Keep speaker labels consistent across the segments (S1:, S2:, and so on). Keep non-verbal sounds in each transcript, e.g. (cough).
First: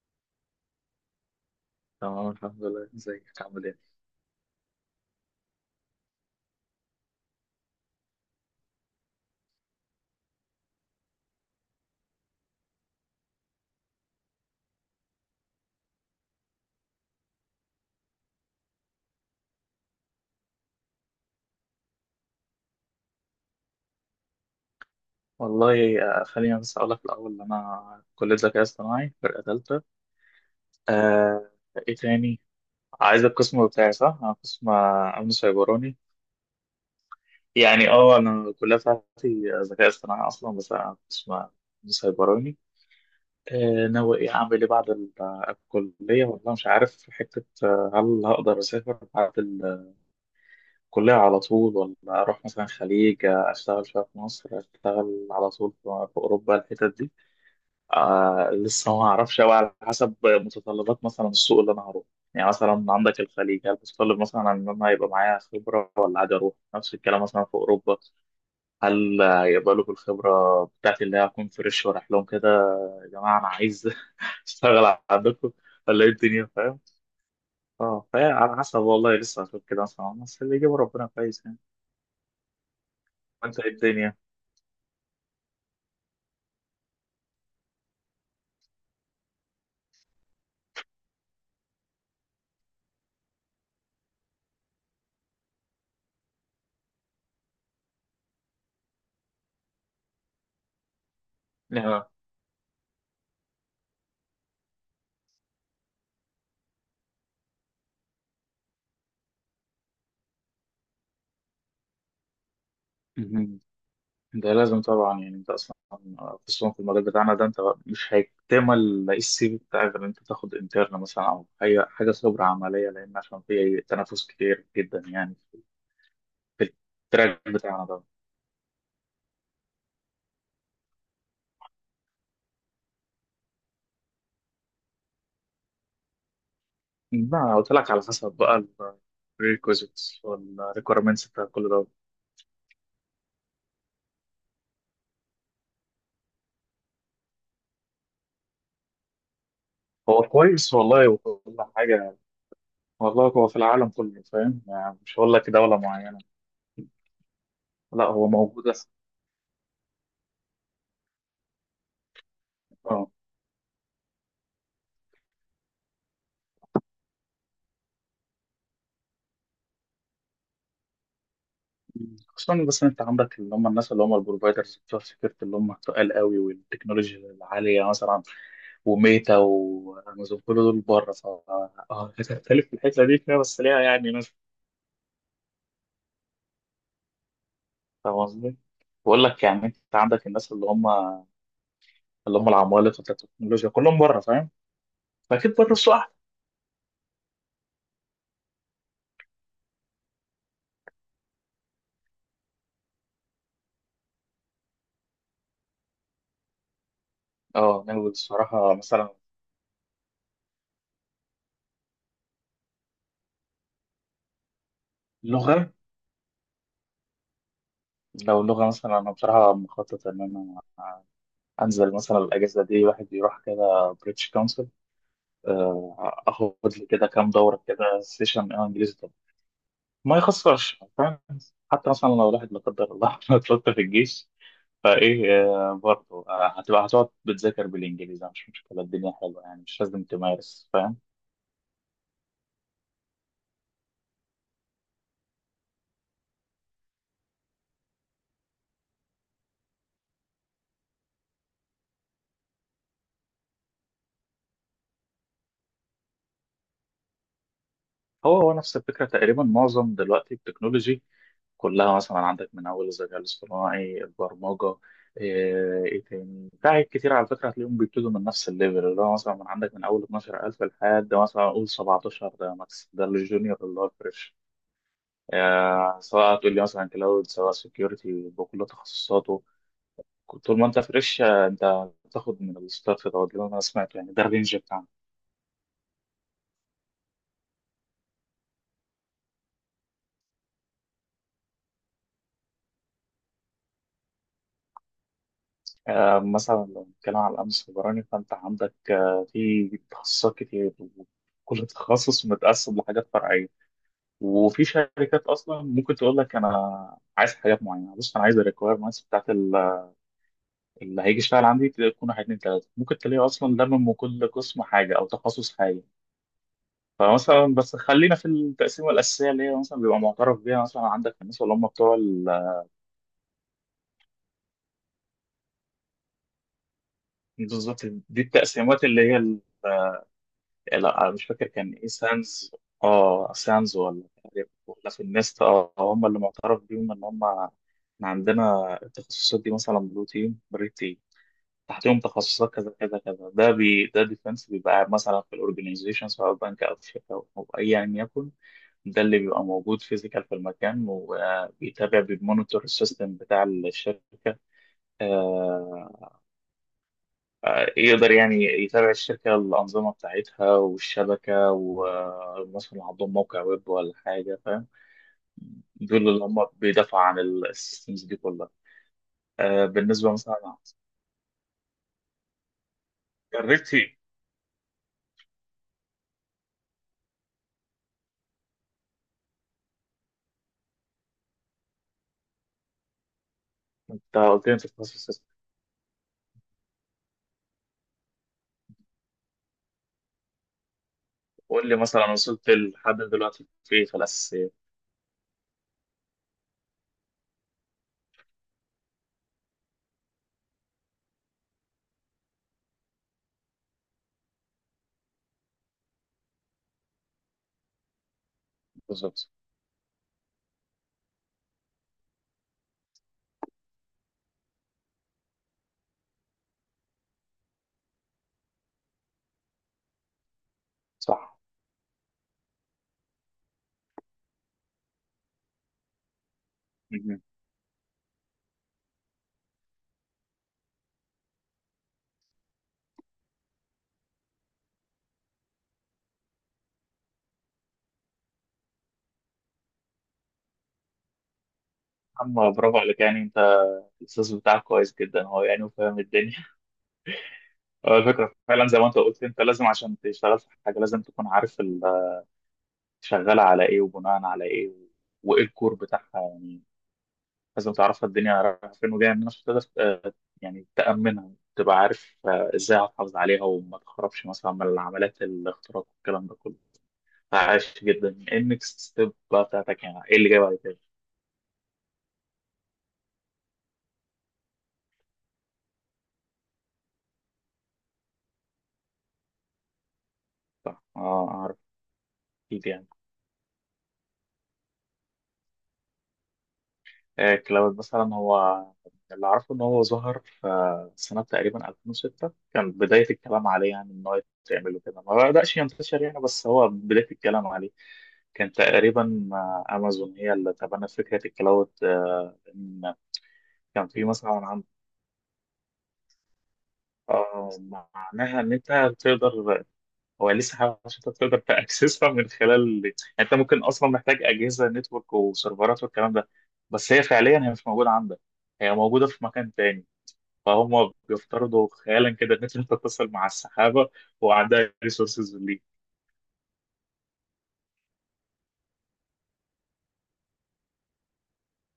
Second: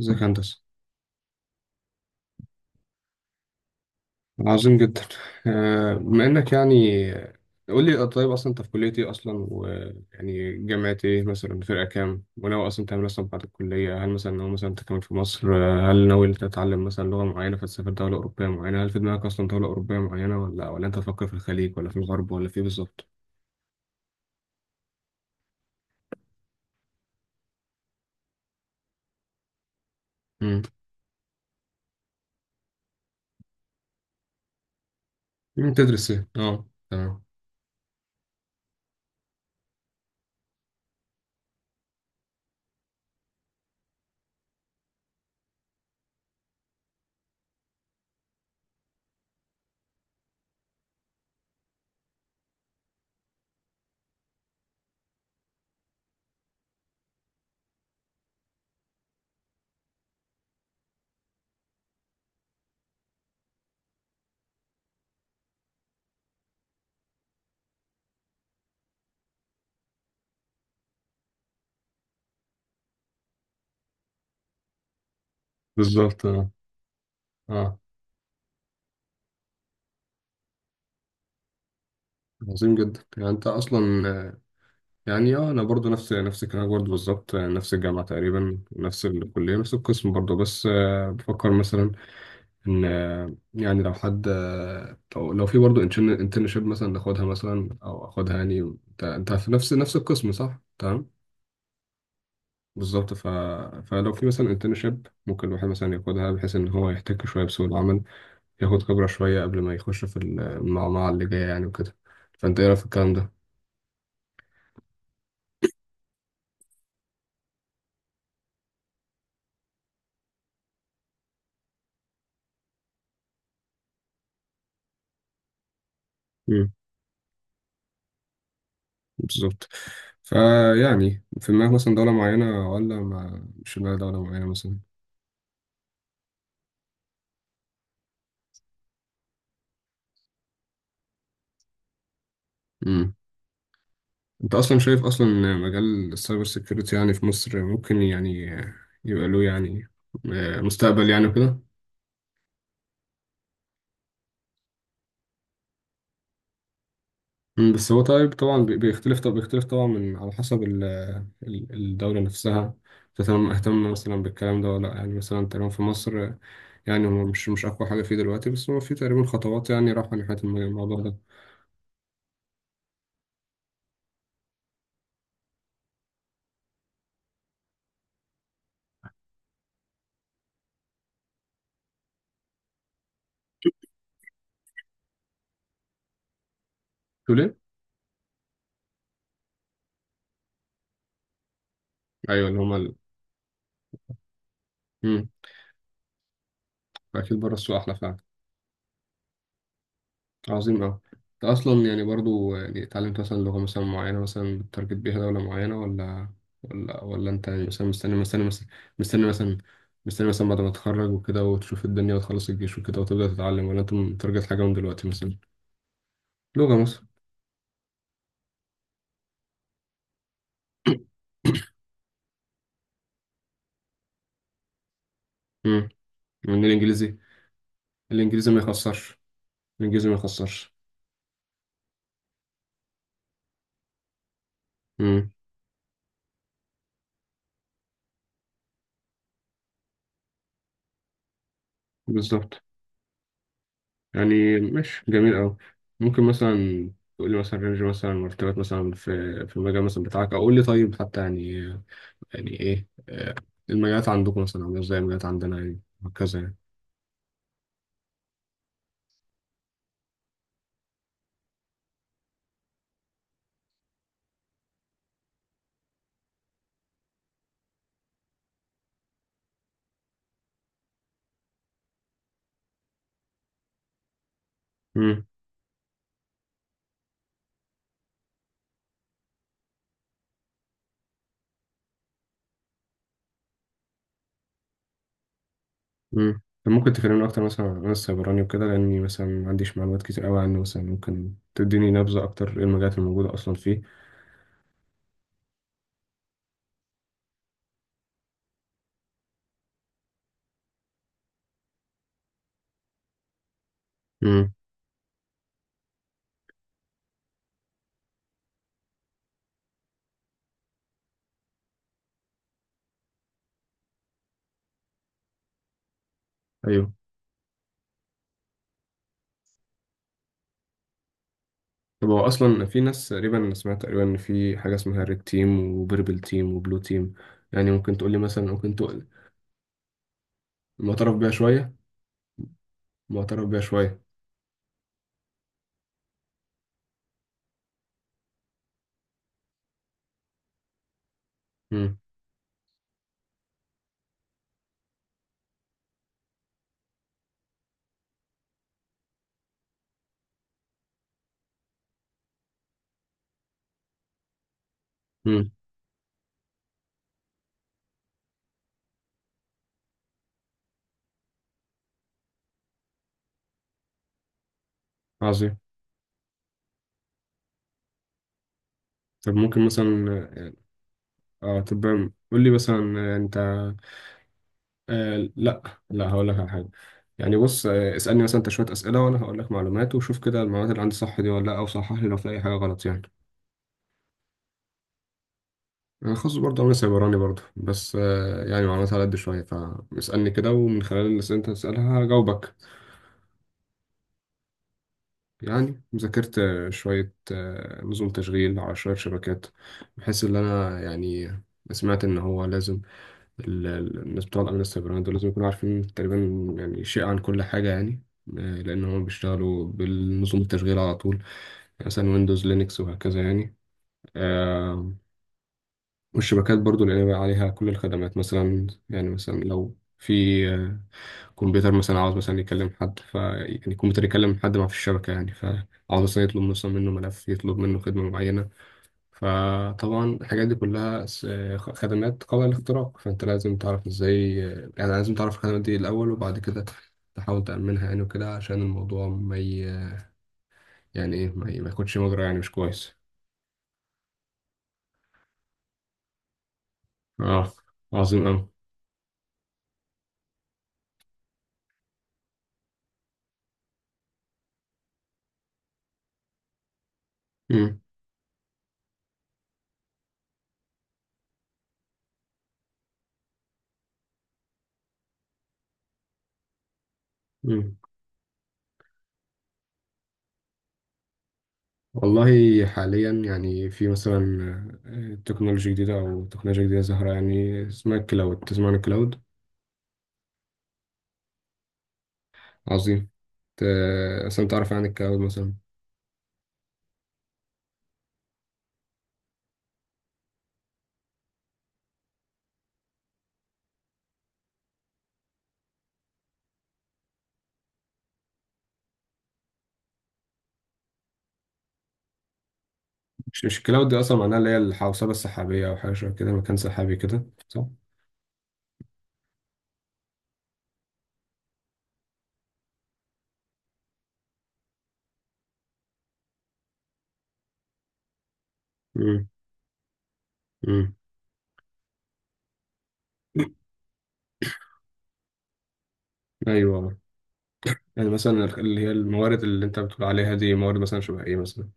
S1: ازيك يا هندسة.
S2: تمام الحمد لله، ازيك عامل ايه؟
S1: عظيم جدا. بما انك قول لي طيب، اصلا انت في كلية ايه اصلا، ويعني جامعة ايه مثلا، فرقة كام، وناوي اصلا تعمل إيه اصلا بعد الكلية؟ هل مثلا ناوي مثلا تكمل في مصر؟ هل ناوي تتعلم مثلا لغة معينة فتسافر دولة أوروبية معينة؟ هل في دماغك اصلا دولة أوروبية معينة، ولا انت تفكر في الخليج، ولا في الغرب، ولا في إيه بالظبط؟
S2: والله خليني بس اقول لك الاول ان انا كليه ذكاء اصطناعي فرقه ثالثه.
S1: مم.
S2: آه. ايه تاني؟ عايز القسم بتاعي صح؟ انا قسم امن
S1: مم،
S2: سيبراني.
S1: تدرس ايه؟ اه تمام.
S2: يعني اه انا الكليه بتاعتي ذكاء اصطناعي اصلا، بس انا قسم امن سيبراني. آه، ناوي ايه، اعمل ايه بعد الكليه؟ والله مش عارف. في حته هل هقدر اسافر بعد الكليه على طول، ولا اروح مثلا خليج اشتغل شويه في مصر، اشتغل على طول في اوروبا الحتت دي. آه، لسه ما اعرفش قوي، على حسب متطلبات مثلا السوق اللي انا هروح. يعني مثلا عندك الخليج، هل متطلب مثلا ان انا يبقى معايا خبره، ولا عادي اروح؟ نفس الكلام مثلا في اوروبا، هل يقبلوا بالخبره بتاعتي اللي هي هكون فريش ورايح لهم كده؟ يا جماعه انا عايز (laughs) اشتغل عندكم، ولا ايه
S1: بالظبط
S2: الدنيا،
S1: اه.
S2: فاهم؟
S1: اه.
S2: اه، فهي على حسب، والله لسه هشوف كده مثلا، بس اللي يجيبه ربنا كويس يعني.
S1: عظيم جدا. يعني انت
S2: انت ايه الدنيا؟
S1: اصلا، يعني اه انا برضو نفس الكلام برضو بالظبط. نفس الجامعه تقريبا، نفس الكليه، نفس القسم برضو، بس بفكر مثلا ان يعني لو حد، آه، لو في برضو انترنشيب مثلا ناخدها مثلا او اخدها يعني. انت انت في نفس القسم صح؟ تمام بالظبط. فلو في مثلا انترنشيب ممكن الواحد مثلا ياخدها بحيث ان هو يحتك شويه بسوق العمل، ياخد خبره شويه قبل ما يخش في المعمعه اللي جايه يعني وكده. فانت ايه رايك في
S2: آه.
S1: الكلام
S2: ده لازم طبعا، يعني انت اصلا خصوصا في المجال بتاعنا ده، انت مش هيكتمل السي في بتاعك غير ان انت تاخد انترن مثلا او اي حاجه خبره عمليه، لان عشان في تنافس كتير جدا يعني في
S1: ده؟
S2: التراك بتاعنا ده.
S1: بالظبط. فيعني في دماغك مثلا دولة معينة، ولا ما مش في دماغك دولة معينة مثلا؟
S2: ما قلت لك، على حسب بقى الريكوزيتس والريكويرمنتس بتاع كل ده.
S1: امم. انت اصلا شايف اصلا إن مجال السايبر سيكيورتي يعني في مصر ممكن يعني يبقى له يعني
S2: هو كويس والله
S1: مستقبل يعني
S2: وكل
S1: وكده؟
S2: حاجه. والله هو في العالم كله، فاهم يعني، مش هقول لك دوله معينه.
S1: أمم، بس هو
S2: لا، هو
S1: طيب، طبعا
S2: موجود أصلاً.
S1: بيختلف، طب بيختلف طبعا من على حسب الدولة نفسها
S2: آه.
S1: تهتم اهتم مثلا بالكلام ده ولا لأ. يعني مثلا تقريبا في مصر يعني هو مش اقوى حاجة فيه دلوقتي، بس هو في تقريبا خطوات يعني رايحة ناحية الموضوع ده.
S2: خصوصا بس إن انت عندك اللي هم الناس اللي هم البروفايدرز بتوع السكيورتي اللي هم تقال قوي والتكنولوجيا العاليه، مثلا وميتا وامازون كل دول بره، ف هتختلف في الحته دي، فيها بس ليها يعني ناس.
S1: تقول ايه؟
S2: فاهم قصدي؟ بقول لك يعني انت عندك الناس اللي هم اللي
S1: ايوه،
S2: هم العمالقه بتاعت التكنولوجيا كلهم بره، فاهم؟
S1: مم.
S2: فاكيد بره السوق احلى.
S1: فأكيد بره السوق أحلى فعلا. عظيم أوي. أنت أصلا يعني برضو يعني اتعلمت مثلا لغة مثلا معينة مثلا بتارجت بيها دولة معينة، ولا أنت يعني
S2: اه
S1: مثلا
S2: ناوي
S1: مستني مثلا،
S2: بصراحه مثلا
S1: مستني مثلا مستني مثلا بعد ما تتخرج وكده وتشوف الدنيا وتخلص الجيش وكده وتبدأ تتعلم، ولا أنت متارجت حاجة من دلوقتي مثلا؟
S2: لغه.
S1: لغة مثلا.
S2: لو لغه مثلا، انا بصراحه مخطط ان انا انزل مثلا الاجازه دي واحد يروح كده بريتش،
S1: (coughs) مم.
S2: اخد
S1: من
S2: لي كده
S1: الإنجليزي.
S2: كام دوره كده
S1: الإنجليزي
S2: سيشن
S1: ما
S2: انجليزي طبعا.
S1: يخسرش. الإنجليزي ما
S2: ما
S1: يخسرش.
S2: يخسرش، فاهم. حتى مثلا لو الواحد لا قدر الله (laughs) اتلطف في الجيش،
S1: مم.
S2: فايه برضه هتبقى هتقعد بتذاكر بالانجليزي، مش مشكله، الدنيا حلوه يعني، مش لازم تمارس، فاهم.
S1: بالظبط. يعني ماشي، جميل أوي. ممكن مثلا تقول لي مثلا رينج مثلا مرتبات مثلا في في المجال مثلا بتاعك، أو قول لي طيب، حتى يعني يعني إيه المجالات عندكم مثلا عاملة إزاي، المجالات عندنا يعني، وهكذا يعني.
S2: هو نفس الفكره تقريبا، معظم دلوقتي التكنولوجي كلها، مثلا عندك من اول الذكاء الاصطناعي، البرمجه، إيه تاني، في حاجات كتير على فكره هتلاقيهم بيبتدوا من نفس الليفل، اللي هو مثلا من عندك من اول 12000 لحد مثلا اقول 17، ده ماكس، ده الجونيور اللي هو الفريش.
S1: مم.
S2: سواء هتقول لي مثلا كلاود، سواء سكيورتي بكل تخصصاته، طول ما انت فريش انت هتاخد من الستارت دوت اللي انا سمعته يعني، ده الرينج بتاعنا.
S1: مم. طب ممكن تكلمني أكتر مثلا عن السيبراني وكده، لأني مثلا ما عنديش معلومات كتير أوي عنه. مثلا ممكن تديني نبذة أكتر، إيه المجالات الموجودة أصلا فيه؟
S2: مثلا لو بنتكلم على الامن السيبراني، فانت عندك في تخصصات كتير، وكل تخصص متقسم لحاجات فرعيه.
S1: مم.
S2: وفي شركات اصلا ممكن تقول لك انا عايز حاجات معينه، بص انا عايز الريكويرمنتس بتاعت اللي هيجي يشتغل عندي تكون واحد اتنين تلاته، ممكن تلاقيه اصلا لمم من كل قسم حاجه او تخصص حاجه.
S1: أيوه.
S2: فمثلا بس خلينا في التقسيمه الاساسيه اللي هي مثلا بيبقى معترف بيها، مثلا عندك الناس اللي هم بتوع
S1: طب هو أصلا في ناس، تقريبا أنا سمعت تقريبا إن في حاجة اسمها ريد تيم، وبيربل تيم، وبلو تيم. يعني
S2: بالظبط
S1: ممكن تقولي
S2: دي
S1: مثلا؟ ممكن
S2: التقسيمات اللي هي لا
S1: معترف
S2: مش
S1: بيها
S2: فاكر كان
S1: شوية.
S2: ايه، سانز. اه
S1: معترف بيها
S2: سانز
S1: شوية.
S2: ولا تقريباً، ولا في النست، اه هم اللي معترف بيهم ان هم إحنا عندنا التخصصات دي، مثلا بلو تيم
S1: مم.
S2: تحتهم تخصصات كذا كذا كذا، ده بي ده ديفنس بيبقى قاعد مثلا في الاورجنايزيشن سواء بنك او في شركه او ايا يكن، ده اللي بيبقى موجود فيزيكال في المكان، وبيتابع بيمونيتور السيستم بتاع الشركه.
S1: مم.
S2: آه، يقدر يعني يتابع الشركه، الانظمه بتاعتها والشبكه، ومثلا عندهم موقع ويب ولا حاجه، فاهم.
S1: عظيم.
S2: دول اللي هم بيدافعوا عن السيستمز دي كلها.
S1: طب ممكن مثلا،
S2: بالنسبه مثلا
S1: اه طب قول لي مثلا، انت.
S2: جربتي؟
S1: آه لا، لا هقول لك على حاجة. يعني بص، آه اسألني مثلا انت شوية أسئلة، وانا هقول لك معلومات، وشوف كده المعلومات اللي عندي صح دي ولا لا، او صحح لي لو في اي حاجة غلط يعني.
S2: انت قلت لي انت تخصص.
S1: انا خاص برضه، انا سايبراني برضه، بس آه يعني معلومات على قد شوية. فاسألني كده، ومن خلال الأسئلة اللي انت
S2: قول لي
S1: تسألها
S2: مثلا وصلت
S1: هجاوبك.
S2: لحد دلوقتي في إيه في الأساسيات؟
S1: يعني ذاكرت شوية نظم تشغيل، على شوية شبكات، بحيث إن أنا يعني سمعت إن هو لازم الناس بتوع الأمن السيبراني دول لازم يكونوا عارفين تقريبا يعني شيء عن كل حاجة يعني. لأن هم
S2: بالظبط.
S1: بيشتغلوا بالنظم التشغيل على طول، يعني مثلا ويندوز، لينكس، وهكذا يعني. آه، والشبكات برضو، لأن بقى عليها كل الخدمات مثلا. يعني مثلا لو في
S2: صح.
S1: كمبيوتر مثلا عاوز مثلا يكلم حد، ف يعني الكمبيوتر يكلم حد ما في الشبكة يعني، فعاوز مثلا يطلب مثلا منه
S2: مهم.
S1: ملف، يطلب منه خدمة معينة. فطبعا الحاجات دي كلها خدمات قابلة للاختراق، فأنت لازم تعرف ازاي. يعني لازم تعرف الخدمات دي الأول، وبعد كده تحاول تأمنها يعني وكده، عشان الموضوع ما ي... يعني ايه، ما ياخدش مجرى يعني مش
S2: أما برافو
S1: كويس.
S2: عليك، يعني أنت الأستاذ بتاعك كويس جدا هو يعني، وفاهم الدنيا.
S1: اه.
S2: (laughs) هو
S1: عظيم
S2: الفكرة
S1: أوي.
S2: فعلا زي ما أنت قلت، أنت لازم عشان تشتغل في حاجة لازم تكون عارف (laughs) شغالة على إيه، وبناء على إيه، وإيه الكور بتاعها يعني. لازم
S1: مم.
S2: تعرف الدنيا رايحة فين وجاية منين، عشان تقدر يعني تأمنها، تبقى عارف إزاي هتحافظ عليها وما تخربش مثلا من عمليات الاختراق والكلام ده كله.
S1: مم.
S2: عاش جدا. ايه النكست ستيب بقى بتاعتك، يعني ايه اللي جاي بعد كده؟
S1: والله حاليا يعني في مثلا تكنولوجيا جديدة، أو تكنولوجيا جديدة ظاهرة يعني، اسمها الكلاود. تسمع عن الكلاود؟
S2: اه اعرف، اكيد يعني.
S1: عظيم. ت- أصلا تعرف عن الكلاود مثلا؟
S2: كلاود مثلا، هو اللي اعرفه ان هو ظهر في سنه تقريبا 2006، كان بدايه الكلام عليه يعني ان هو يتعمل وكده، ما بداش ينتشر يعني بس هو بدايه الكلام عليه. كان تقريبا امازون هي اللي تبنت فكره الكلاود. ان
S1: مش مش
S2: كان
S1: الكلاود دي
S2: في
S1: أصلا
S2: مثلا
S1: معناها اللي هي
S2: عن
S1: الحوسبة السحابية، أو حاجة شبه كده، مكان سحابي كده،
S2: آه،
S1: صح؟
S2: معناها ان انت تقدر، هو لسه حاجة عشان انت تقدر تاكسسها من خلال، يعني انت ممكن اصلا محتاج اجهزه نتورك وسيرفرات والكلام ده، بس هي فعليا مش موجوده عندك، هي موجوده في
S1: مم.
S2: مكان تاني. فهم
S1: مم.
S2: بيفترضوا خيالا كده ان انت تتصل مع
S1: (coughs)
S2: السحابه، وعندها ريسورسز ليك.
S1: أيوه. يعني مثلا اللي هي الموارد اللي أنت بتقول عليها دي، موارد مثلا شبه إيه مثلا؟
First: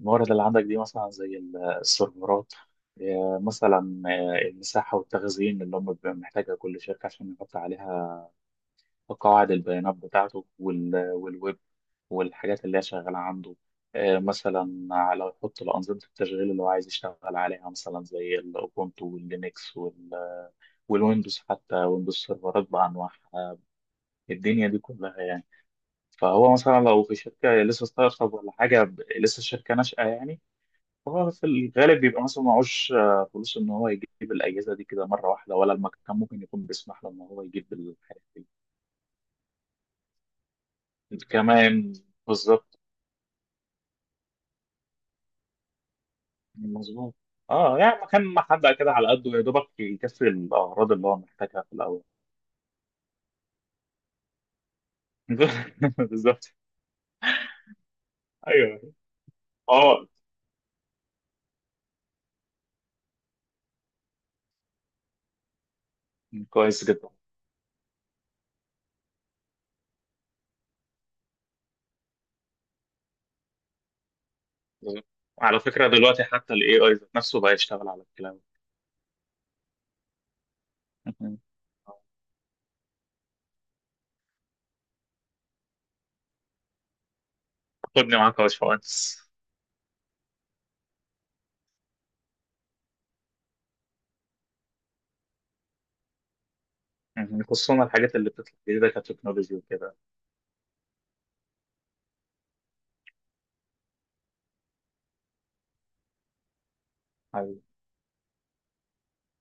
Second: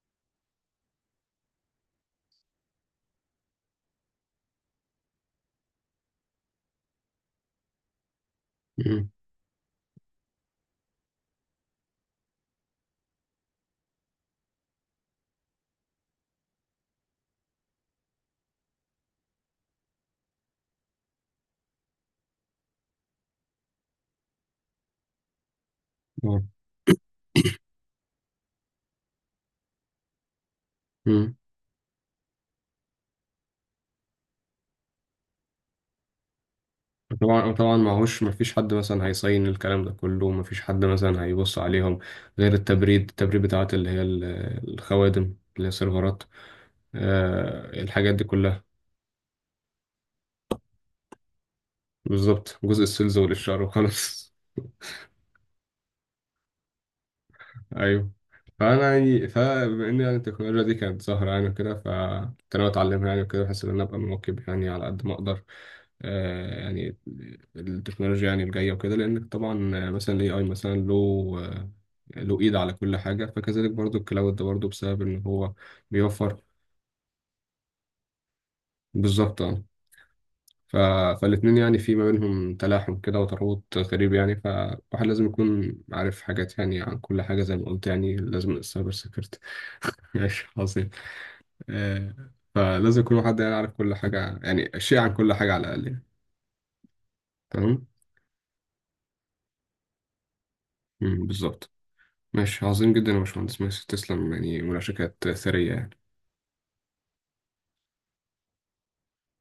S2: الموارد اللي عندك دي مثلا زي السيرفرات آه، مثلا آه، المساحه والتخزين اللي هم بيبقى محتاجها كل شركه عشان يحط عليها
S1: مم.
S2: قواعد البيانات بتاعته، والويب والحاجات اللي هي شغالة عنده. مثلا لو يحط الأنظمة التشغيل اللي هو عايز يشتغل عليها، مثلا زي الأوبونتو واللينكس والويندوز، حتى ويندوز سيرفرات بأنواعها، الدنيا دي كلها يعني.
S1: آه.
S2: فهو مثلا لو في شركة لسه ستارت اب ولا حاجة، لسه الشركة ناشئة يعني، فهو
S1: مم.
S2: في الغالب بيبقى مثلا معهوش فلوس إن هو يجيب الأجهزة دي كده مرة واحدة، ولا المكان ممكن يكون بيسمح له إن هو
S1: طبعا،
S2: يجيب
S1: وطبعا معهوش،
S2: الحاجات دي
S1: مفيش حد مثلا هيصين الكلام ده كله، مفيش حد مثلا هيبص
S2: كمان.
S1: عليهم، غير
S2: بالظبط.
S1: التبريد، التبريد بتاعت اللي هي الخوادم اللي هي السيرفرات.
S2: مظبوط. اه
S1: آه
S2: يعني
S1: الحاجات دي
S2: مكان
S1: كلها.
S2: محدق كده على قده، يا دوبك يكفي الاغراض اللي هو محتاجها في الاول.
S1: بالظبط، جزء السيلز والإشعار وخلاص.
S2: (laughs) بالظبط.
S1: ايوه.
S2: ايوه.
S1: فانا يعني فبما ان
S2: اه
S1: يعني التكنولوجيا دي كانت ظاهره يعني وكده، فكنت انا اتعلمها يعني وكده، بحيث ان انا ابقى مواكب يعني على قد ما اقدر
S2: كويس
S1: يعني
S2: جدا.
S1: التكنولوجيا يعني الجايه وكده، لان طبعا مثلا الاي اي مثلا له آه، له ايد على كل حاجه، فكذلك برضو الكلاود ده برضو بسبب ان هو
S2: على فكره دلوقتي
S1: بيوفر.
S2: حتى الاي اي ذات نفسه بقى يشتغل على الكلام.
S1: بالظبط اه. ف...
S2: (laughs) مهم.
S1: فالاتنين يعني في ما بينهم تلاحم كده وترابط غريب يعني، فالواحد لازم يكون عارف حاجات يعني عن كل حاجه، زي ما قلت يعني،
S2: خدني معاك يا
S1: لازم السايبر
S2: باشمهندس.
S1: سيكيورتي. (laughs) ماشي عظيم. آه، فلازم يكون واحد يعرف كل حاجة، يعني شيء عن كل حاجة على الأقل يعني.
S2: (laughs)
S1: تمام؟
S2: خصوصا الحاجات اللي بتطلع جديده كتكنولوجي وكده.
S1: مم، بالظبط. ماشي عظيم جدا يا باشمهندس، ماشي، تسلم، يعني مناقشة كانت ثرية يعني.
S2: أيوه.